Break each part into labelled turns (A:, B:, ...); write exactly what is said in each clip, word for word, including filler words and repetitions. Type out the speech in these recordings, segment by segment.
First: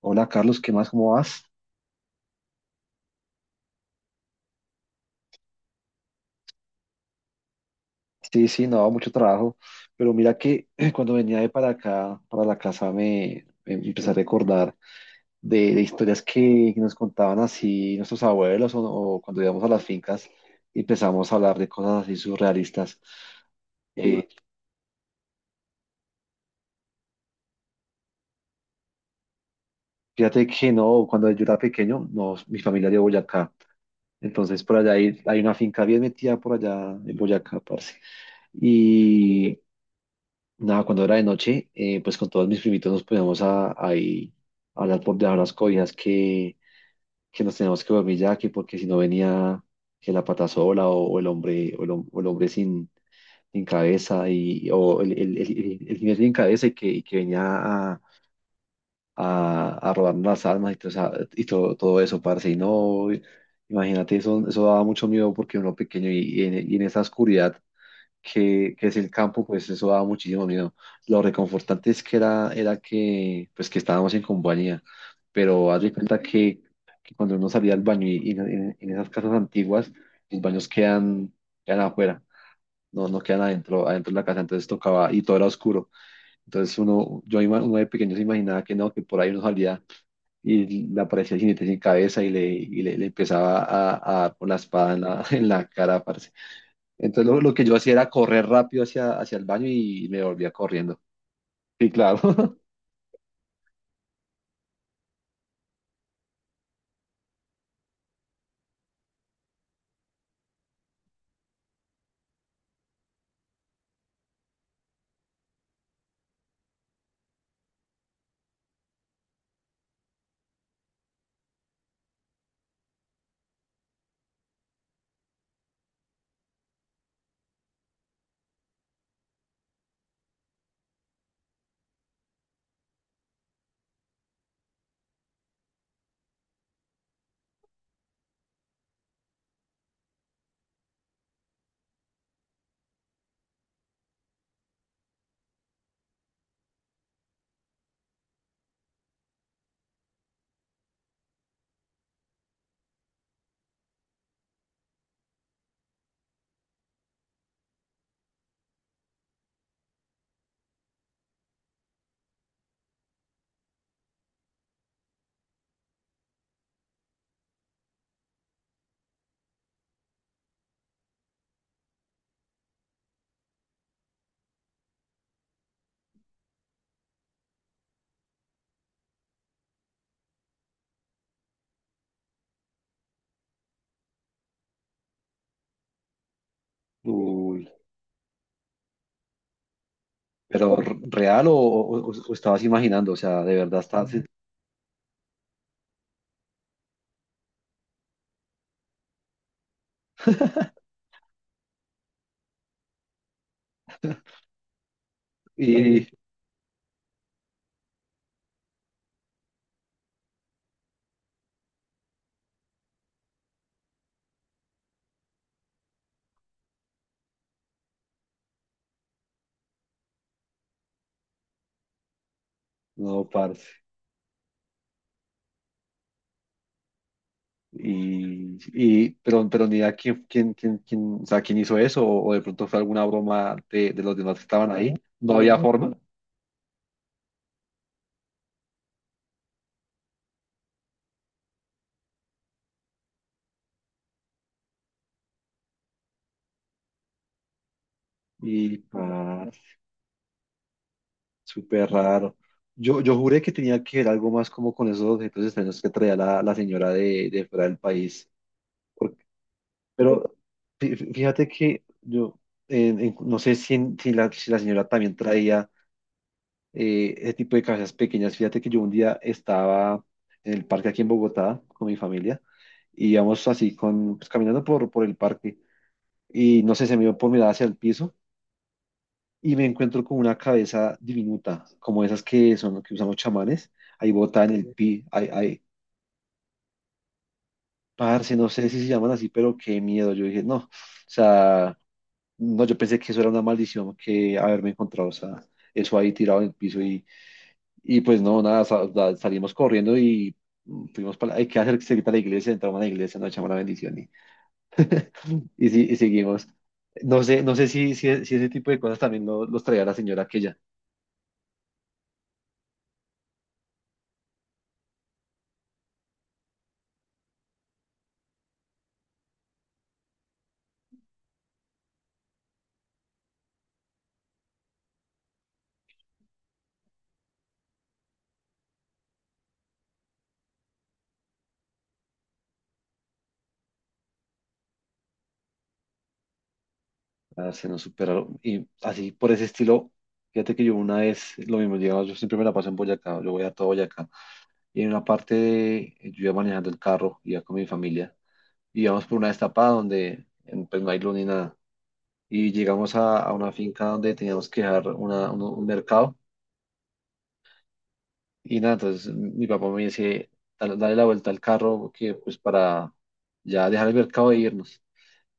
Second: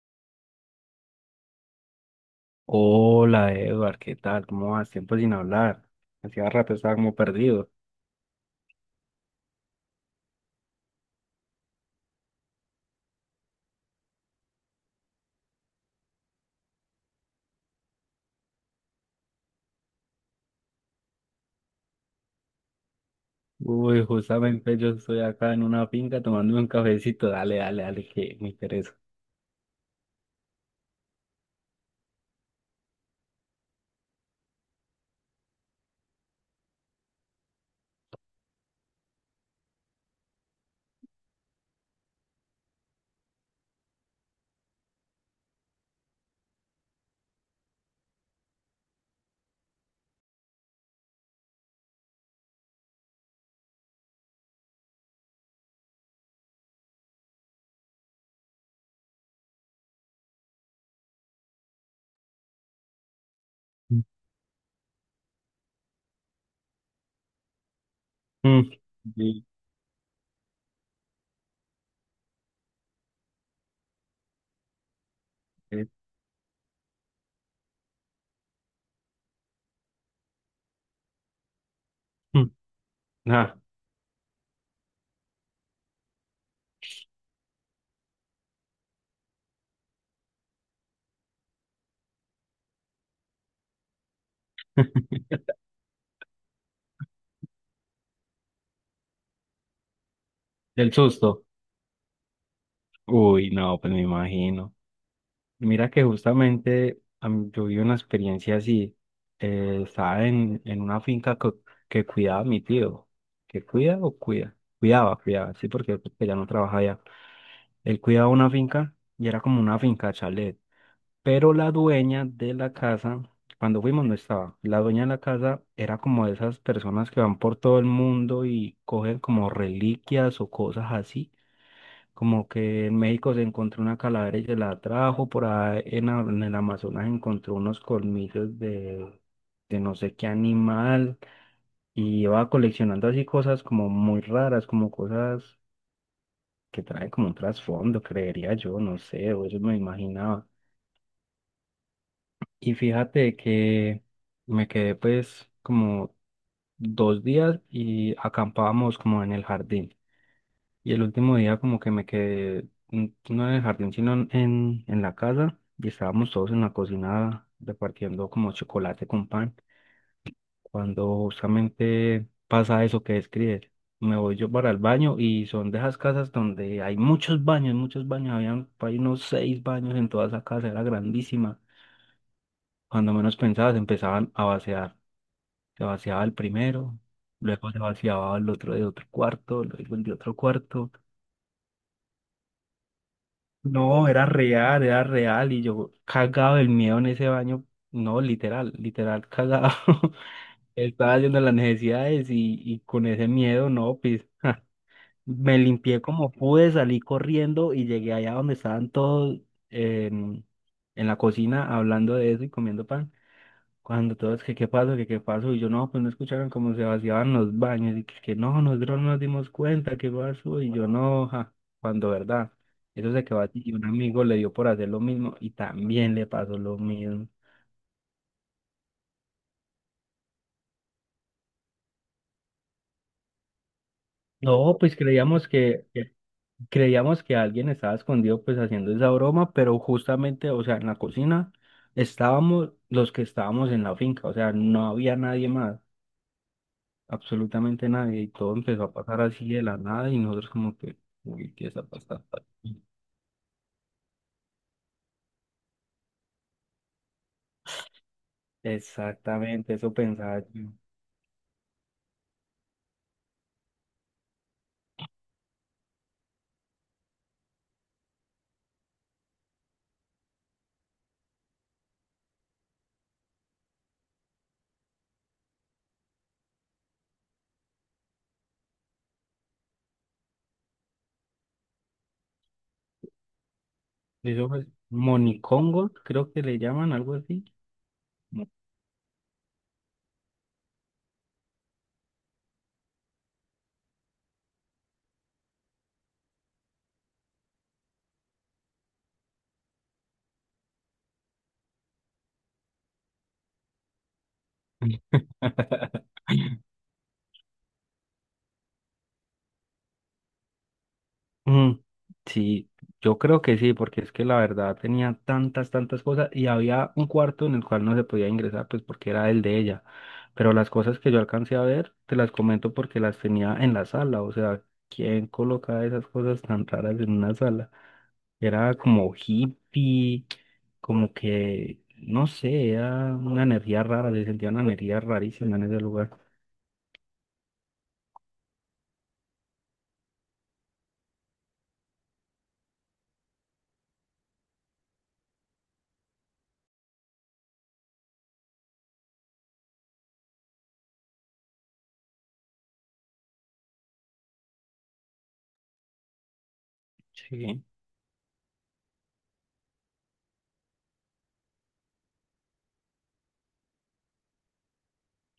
A: Hola Carlos, ¿qué más? ¿Cómo vas?
B: Hola, Edward, ¿qué tal? ¿Cómo vas? Tiempo sin hablar. Hacía rato estaba como perdido.
A: Sí, sí, no, mucho trabajo, pero mira que cuando venía de para acá, para la casa, me, me empecé a recordar de, de historias que nos contaban así nuestros abuelos o, o cuando íbamos a las fincas y empezamos a hablar de cosas así surrealistas.
B: Uy,
A: Eh,
B: justamente yo estoy acá en una finca tomándome un cafecito. Dale, dale, dale, que me interesa.
A: Fíjate que no, cuando yo era pequeño, no, mi familia era de Boyacá, entonces por allá hay, hay una finca bien metida por allá en Boyacá, parce. Nada, cuando era de noche, eh, pues con todos mis primitos nos poníamos a, ahí a hablar por debajo de las cobijas que, que nos teníamos que dormir ya, que porque si no venía que la pata sola o, o el hombre, o el, hom- o el hombre sin, sin cabeza, y, o el, el, el, el- el jinete sin cabeza y que, y que venía a, a, a robarnos las almas y, todo, esa- y todo, todo eso, parce. Y no, imagínate, eso, eso daba mucho miedo porque uno pequeño y, y en, y en esa oscuridad
B: Mm,
A: que, que es el campo,
B: sí,
A: pues eso daba muchísimo miedo. Lo reconfortante es que era, era que, pues que estábamos en compañía, pero haz
B: eh,
A: de cuenta que, que cuando uno salía al baño y, y en, en esas casas antiguas, los baños quedan, quedan afuera,
B: mm,
A: no, no quedan
B: ah,
A: adentro, adentro de la casa, entonces tocaba y todo era oscuro. Entonces uno, yo ima- uno de pequeño se imaginaba que no, que por ahí uno salía y le aparecía el jinete sin cabeza y le, y le, le empezaba a, a dar con la espada en la, en la cara, parce. Entonces lo, lo que yo hacía era correr rápido hacia, hacia el baño y me volvía
B: del
A: corriendo.
B: susto.
A: Sí, claro.
B: Uy, no, pues me imagino. Mira que justamente a mí- yo viví una experiencia así. Eh, estaba en, en una finca co- que, cuidaba a mi tío. ¿Que cuida o cuida? Cuidaba, cuidaba, sí, porque, porque ya no trabaja allá. Él cuidaba una finca y era como una finca chalet, pero la dueña de la casa, cuando fuimos no estaba. La dueña de la casa era como de esas personas que van por todo el mundo y cogen como reliquias o cosas así, como que en México se encontró una calavera y se la trajo, por ahí en, a- en el Amazonas encontró unos colmillos de, de no sé qué animal y iba coleccionando así cosas como muy raras, como cosas que trae como un trasfondo, creería yo, no sé, o eso me imaginaba. Y fíjate que me quedé pues como dos días y acampábamos como en el jardín. Y el último día como que me quedé, mm, no en el jardín, sino en, en en la casa, y estábamos todos en la cocina repartiendo como chocolate con pan, cuando justamente pasa eso que describes. Me voy yo para el baño y son de esas casas donde hay muchos baños, muchos baños. Habían por ahí unos seis baños en toda esa casa, era grandísima. Cuando menos pensabas, empezaban a vaciar. Se vaciaba el primero,
A: Uy,
B: luego se vaciaba el otro de otro cuarto, luego el de otro
A: pero
B: cuarto.
A: r- real o, o- o- o estabas imaginando, o sea, de verdad
B: No,
A: estabas.
B: era real, era real, y yo cagado del miedo en ese baño. No, literal, literal cagado. Estaba haciendo las necesidades, y, y con ese miedo, no, pues. Me limpié
A: Y
B: como pude, salí corriendo y llegué allá donde estaban todos, en, en la cocina, hablando de eso y comiendo pan. Cuando todos, que qué pasó, que qué pasó, y yo no, pues, no escucharon cómo se vaciaban los baños y que, que no, nosotros no nos dimos cuenta, qué pasó, y yo no, ja, cuando verdad, eso se
A: no,
B: quedó así,
A: parce.
B: y un amigo le dio por hacer lo mismo y también le pasó lo mismo.
A: Y, y pero, pero ni idea quién, quién, quién, quién, o sea, quién hizo eso, o, o de pronto fue alguna broma de, de los demás que estaban
B: No,
A: ahí.
B: pues
A: No
B: creíamos
A: había
B: que,
A: forma.
B: que Creíamos que alguien estaba escondido pues haciendo esa broma, pero justamente, o sea, en la cocina estábamos los que estábamos en la finca, o sea, no había nadie más, absolutamente nadie, y todo
A: Y
B: empezó a pasar así
A: parce,
B: de la nada, y nosotros como que, uy, ¿qué está
A: súper
B: pasando
A: raro.
B: aquí?
A: Yo, yo juré que tenía que ver algo más como con esos objetos extraños que traía la, la señora de, de fuera del país.
B: Exactamente, eso
A: Pero
B: pensaba yo.
A: fí- fí- fíjate que yo eh, en- no sé si en- si, la, si la señora también traía eh, ese tipo de cabezas pequeñas. Fíjate que yo un día estaba en el parque aquí en Bogotá con mi familia y íbamos así con, pues, caminando por, por el parque y no sé, se me dio por mirar hacia el piso y me encuentro con una cabeza diminuta, como esas que son que usan los chamanes, ahí botada
B: Eso
A: en
B: fue
A: el pi, ahí, ahí,
B: monicongo, creo que le llaman algo así.
A: parce, no sé si se llaman así, pero qué miedo. Yo dije, no, o sea. No, yo pensé que eso era una maldición que haberme encontrado, o sea, eso ahí tirado en el piso y, y pues no, nada, sa- da- salimos corriendo y mm, fuimos para, hay que hacer cerquita a la iglesia, entramos a la iglesia, nos echamos la bendición y, y, si- y seguimos. No sé, no sé si, si, si ese tipo de cosas también lo- los traía la señora aquella.
B: Mm, sí, yo creo que sí, porque es que la verdad tenía tantas, tantas cosas, y había un cuarto en el cual no se podía ingresar, pues porque era el de ella. Pero las cosas que yo alcancé a ver, te las comento porque las tenía en la sala. O sea, ¿quién colocaba esas cosas tan raras en una sala? Era como hippie, como que, no sé, era una energía rara, se sentía una energía rarísima en ese lugar.
A: Ah, se nos superaron y así por ese estilo, fíjate que yo una vez, lo mismo, digamos, yo siempre me la paso en Boyacá, yo voy a todo Boyacá y en una parte de- yo iba manejando el carro, iba con mi familia y íbamos por una destapada donde en- pues no hay luz ni nada. Y llegamos a, a una finca donde teníamos que dejar una- un, un mercado
B: Sí.
A: y nada, entonces mi papá me dice: "Dale dale la vuelta al carro que pues para ya dejar el mercado e irnos".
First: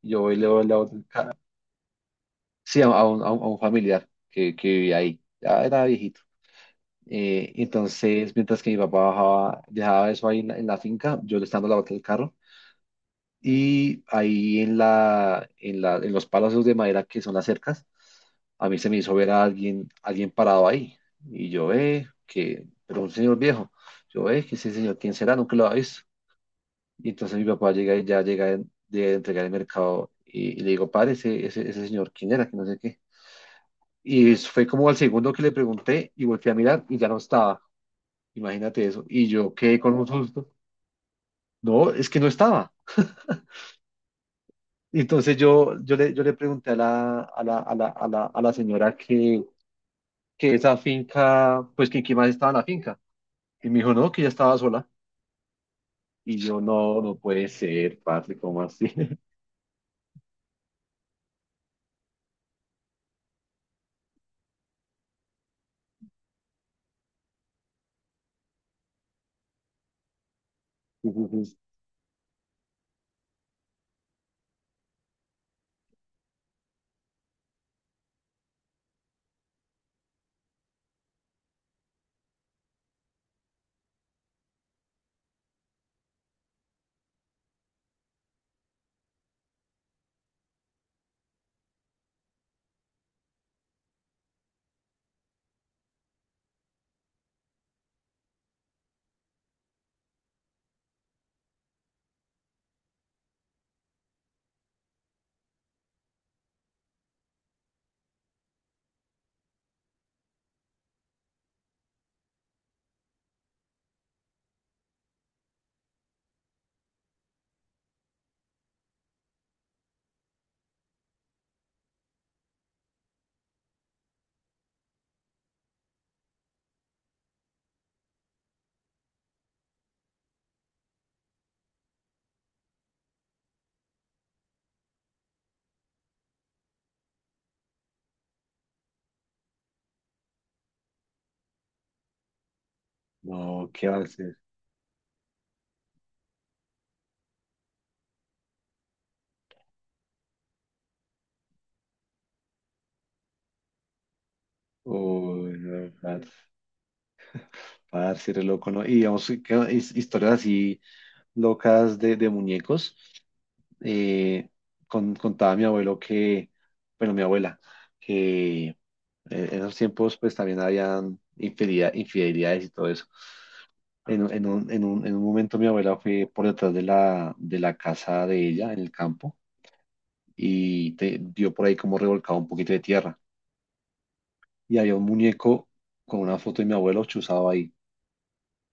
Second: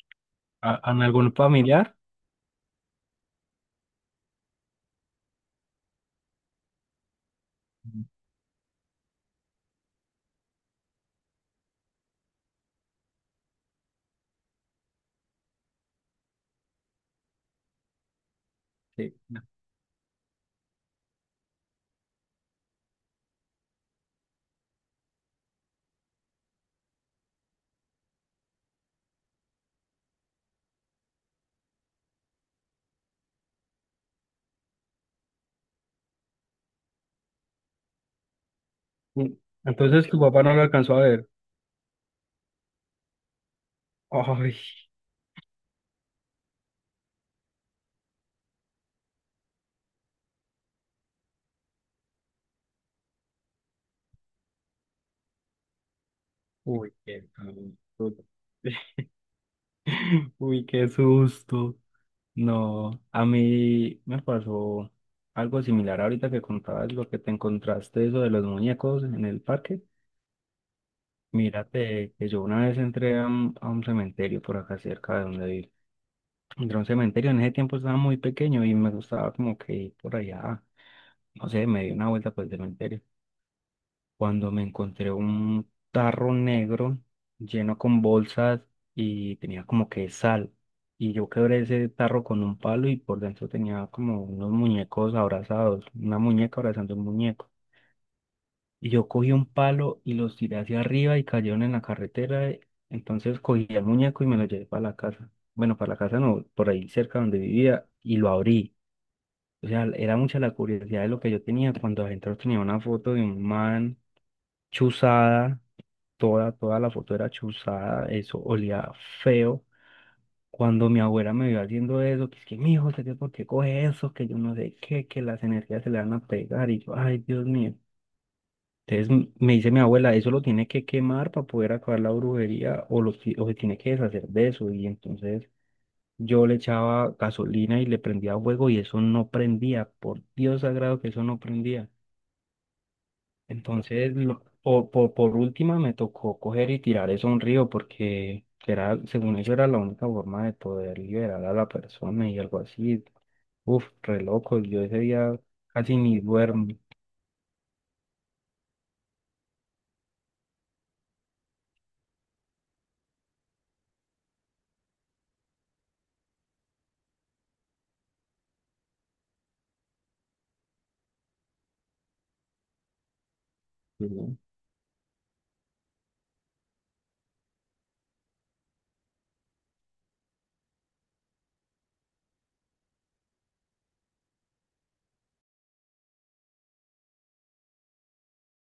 A: Yo voy y le doy la
B: ¿A-
A: vuelta
B: ¿En
A: al
B: algún
A: carro.
B: familiar?
A: Sí, a, a un, a un- a un familiar que, que vivía ahí, ya era viejito. Eh, entonces, mientras que mi papá bajaba, dejaba eso ahí en la, en la finca, yo le estaba dando la vuelta al carro. Y ahí en la, en la, en los palos de madera que son las cercas, a mí se me
B: Sí.
A: hizo ver a alguien, alguien parado ahí. Y yo, eh, que, pero un señor viejo. Yo, eh, que ese señor, ¿quién será? Nunca lo había visto. Y entonces mi papá llega y ya llega en- de entregar el mercado y, y le digo, padre, ese, ese, ese señor, ¿quién era? Que no sé qué. Y es- fue como al segundo que le pregunté y volteé a mirar y ya no estaba. Imagínate eso. Y
B: Mm.
A: yo quedé con un
B: Entonces tu papá
A: susto.
B: no lo alcanzó a ver.
A: No, es que no estaba.
B: Ay,
A: Y entonces yo, yo le, yo le pregunté a la, a la, a la, a la, a la señora que, que esa finca, pues que quién más estaba en la finca. Y me dijo, no, que ya estaba sola. Y yo,
B: uy,
A: no, no
B: qué
A: puede ser,
B: susto.
A: parce, ¿cómo así?
B: Uy, qué susto. No, a mí me pasó algo similar ahorita que contabas lo que te encontraste, eso de los muñecos en el parque. Mírate que yo una vez entré a un, a un cementerio por acá cerca de donde vivo. Entré a un cementerio, en ese tiempo estaba muy pequeño y me gustaba como que ir por allá, no sé, me di una vuelta por el cementerio, cuando me encontré un tarro negro lleno con bolsas y tenía como que sal. Y yo quebré ese tarro con un palo, y por dentro tenía como unos muñecos abrazados, una muñeca abrazando un muñeco. Y yo cogí un palo y los tiré hacia arriba y cayeron en la carretera. Entonces cogí el muñeco y me lo llevé para la casa. Bueno, para la casa no, por ahí cerca donde vivía, y lo abrí. O sea, era mucha la curiosidad de lo que yo tenía cuando adentro tenía una foto de un man chuzada. Toda, toda la foto era chuzada, eso olía feo. Cuando mi abuela me vio haciendo eso, ¿que es que mi hijo, por qué coge eso? Que yo no sé qué, que las energías se le van a pegar. Y yo, ay, Dios mío. Entonces m- me dice mi abuela, eso lo tiene que quemar para poder acabar la brujería, o, lo, ti- o se tiene que deshacer de eso. Y entonces yo le echaba gasolina y le prendía fuego, y eso no prendía. Por Dios sagrado que eso no prendía.
A: No, ¿qué va a
B: Entonces,
A: ser?
B: lo- po- po- por última me tocó coger y tirar eso a un río porque era, según eso era la única forma de poder liberar a la persona y algo así. Uf, re loco, yo ese día
A: Uy, no,
B: casi ni
A: par-
B: duermo.
A: parce, re loco, ¿no? Y digamos, que his- historias así locas de, de muñecos. Eh, con- Contaba mi abuelo que, bueno, mi abuela. Eh, en esos tiempos, pues también habían infidelidad- infidelidades y todo eso. En, un-
B: Ujú.
A: en un, en un- en un momento mi abuela fue por detrás de la, de la casa de ella, en el campo, y te- dio por ahí como revolcado un poquito de tierra. Y había un muñeco con una foto de mi abuelo chuzado ahí.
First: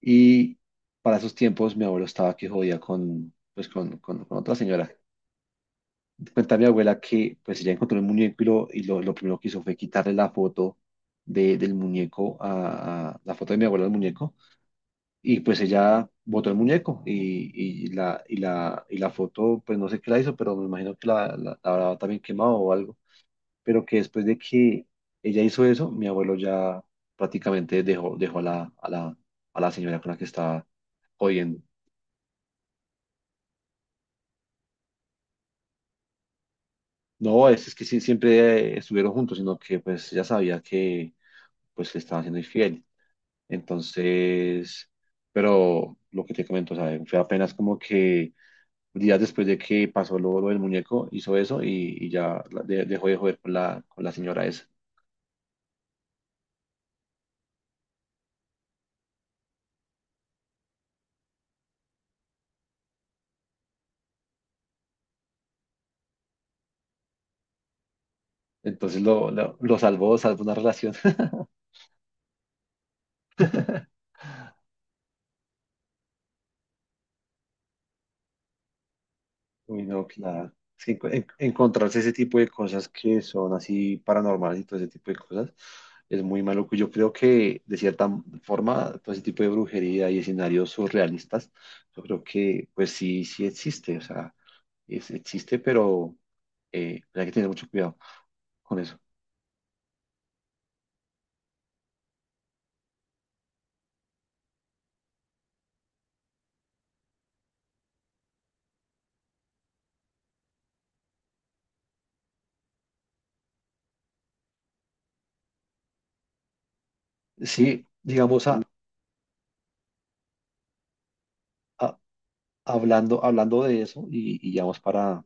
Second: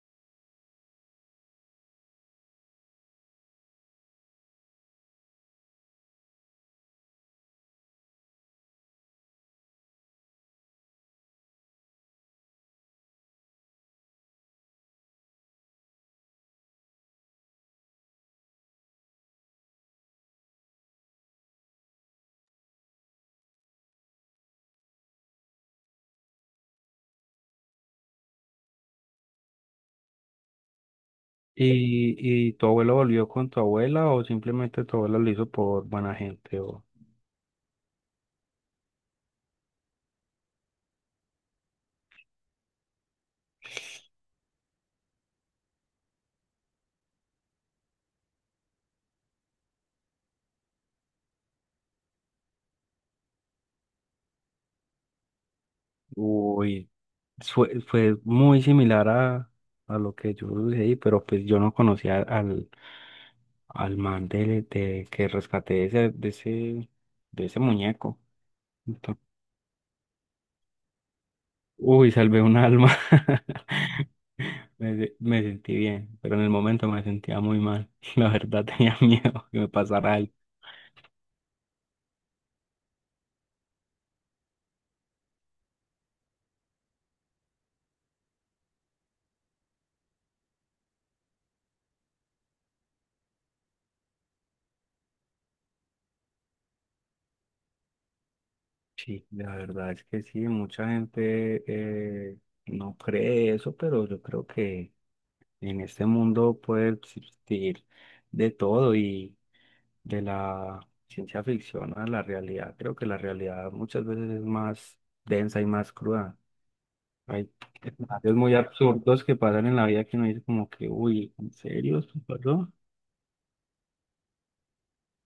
A: Y para esos tiempos mi abuelo estaba que jodía con, pues, con, con, con otra señora. Cuenta mi abuela que pues ella encontró el muñeco y lo, y lo, lo primero que hizo fue quitarle la foto de, del muñeco, a, a- la foto de mi abuela al muñeco, y pues ella botó el muñeco y, y la, y, la, y la foto pues no sé qué la hizo pero me imagino que la, la, la habrá también quemado o algo, pero que después de que ella hizo eso mi abuelo ya prácticamente dejó, dejó a la, a la, a la señora con la que estaba jodiendo.
B: ¿Y, y tu abuelo volvió con tu abuela, o simplemente tu abuela lo hizo por buena gente? O...
A: No, es, es que sí, siempre eh, estuvieron juntos sino que pues ella sabía que pues que estaban siendo infiel. Entonces, pero lo que te comento, o sea, fue apenas como que días después de que pasó lo, lo del muñeco, hizo eso y, y ya la- de- dejó de joder con la, con la señora esa.
B: Uy, fue, fue muy similar a, a lo que yo sucedí, pero pues yo no conocía al, al man de, de- que rescaté de ese, de ese, de ese muñeco.
A: Entonces
B: Ento-
A: lo, lo, lo salvó, salvó una relación.
B: Uy, salvé un alma. Me, se- me sentí bien, pero en el momento me sentía muy mal. La verdad tenía miedo que me
A: Uy, no,
B: pasara algo.
A: claro. Es que enco- en- encontrarse ese tipo de cosas que son así paranormales y todo ese tipo de cosas es muy malo. Yo creo que de cierta forma todo ese tipo de brujería y escenarios surrealistas, yo creo que pues sí, sí existe. O sea, es- existe, pero eh, hay que tener mucho cuidado con eso.
B: Sí, la verdad es que sí, mucha gente, eh, no cree eso, pero yo creo que en este mundo puede existir de todo, y de la ciencia ficción a la realidad. Creo que la realidad muchas veces es más densa y más cruda. Hay
A: Sí,
B: escenarios
A: digamos,
B: muy
A: a-
B: absurdos que pasan en la vida, que uno dice como que, uy, ¿en
A: a-
B: serio esto pasó?
A: hablando, hablando de eso y, y ya vamos para,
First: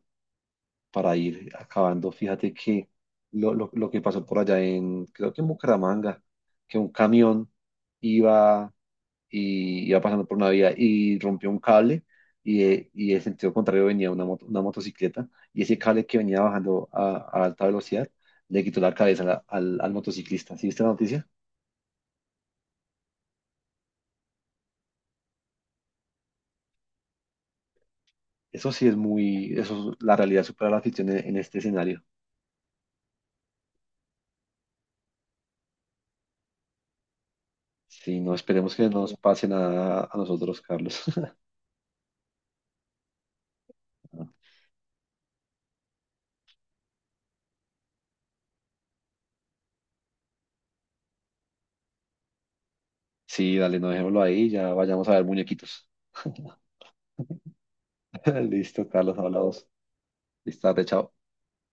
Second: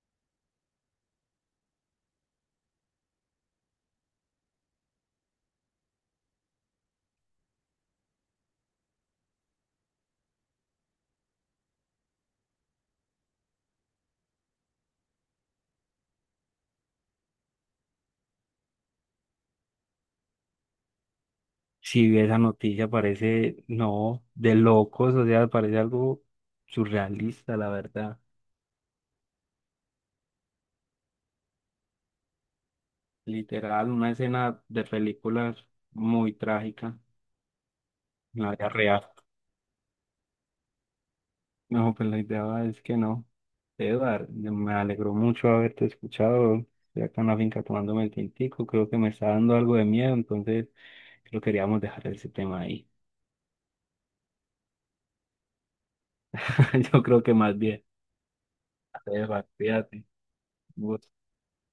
A: para ir acabando. Fíjate que lo, lo- lo que pasó por allá en, creo que en Bucaramanga, que un camión iba, y, iba pasando por una vía y rompió un cable y, eh, y en sentido contrario venía una, moto- una motocicleta, y ese cable que venía bajando a, a alta velocidad le quitó la cabeza a la- al, al motociclista. ¿Sí viste la noticia?
B: Si esa noticia parece, no, de locos, o sea, parece algo surrealista, la verdad.
A: Eso sí es muy, eso, la realidad supera la ficción en, en este escenario.
B: Literal, una escena de películas muy trágica
A: Sí, no
B: en la vida
A: esperemos que no
B: real.
A: nos pase nada a nosotros, Carlos.
B: No, pues la idea va es que no. Eduard, me alegró mucho haberte escuchado. Estoy acá en la finca tomándome el tintico. Creo que me está dando algo de miedo, entonces creo que queríamos dejar ese tema ahí.
A: Sí, dale, no dejémoslo ahí, ya vayamos a ver muñequitos.
B: Yo creo que más bien.
A: Listo, Carlos,
B: Eduard,
A: hablamos.
B: cuídate.
A: Listo,
B: Un
A: tarde,
B: gusto.
A: chao.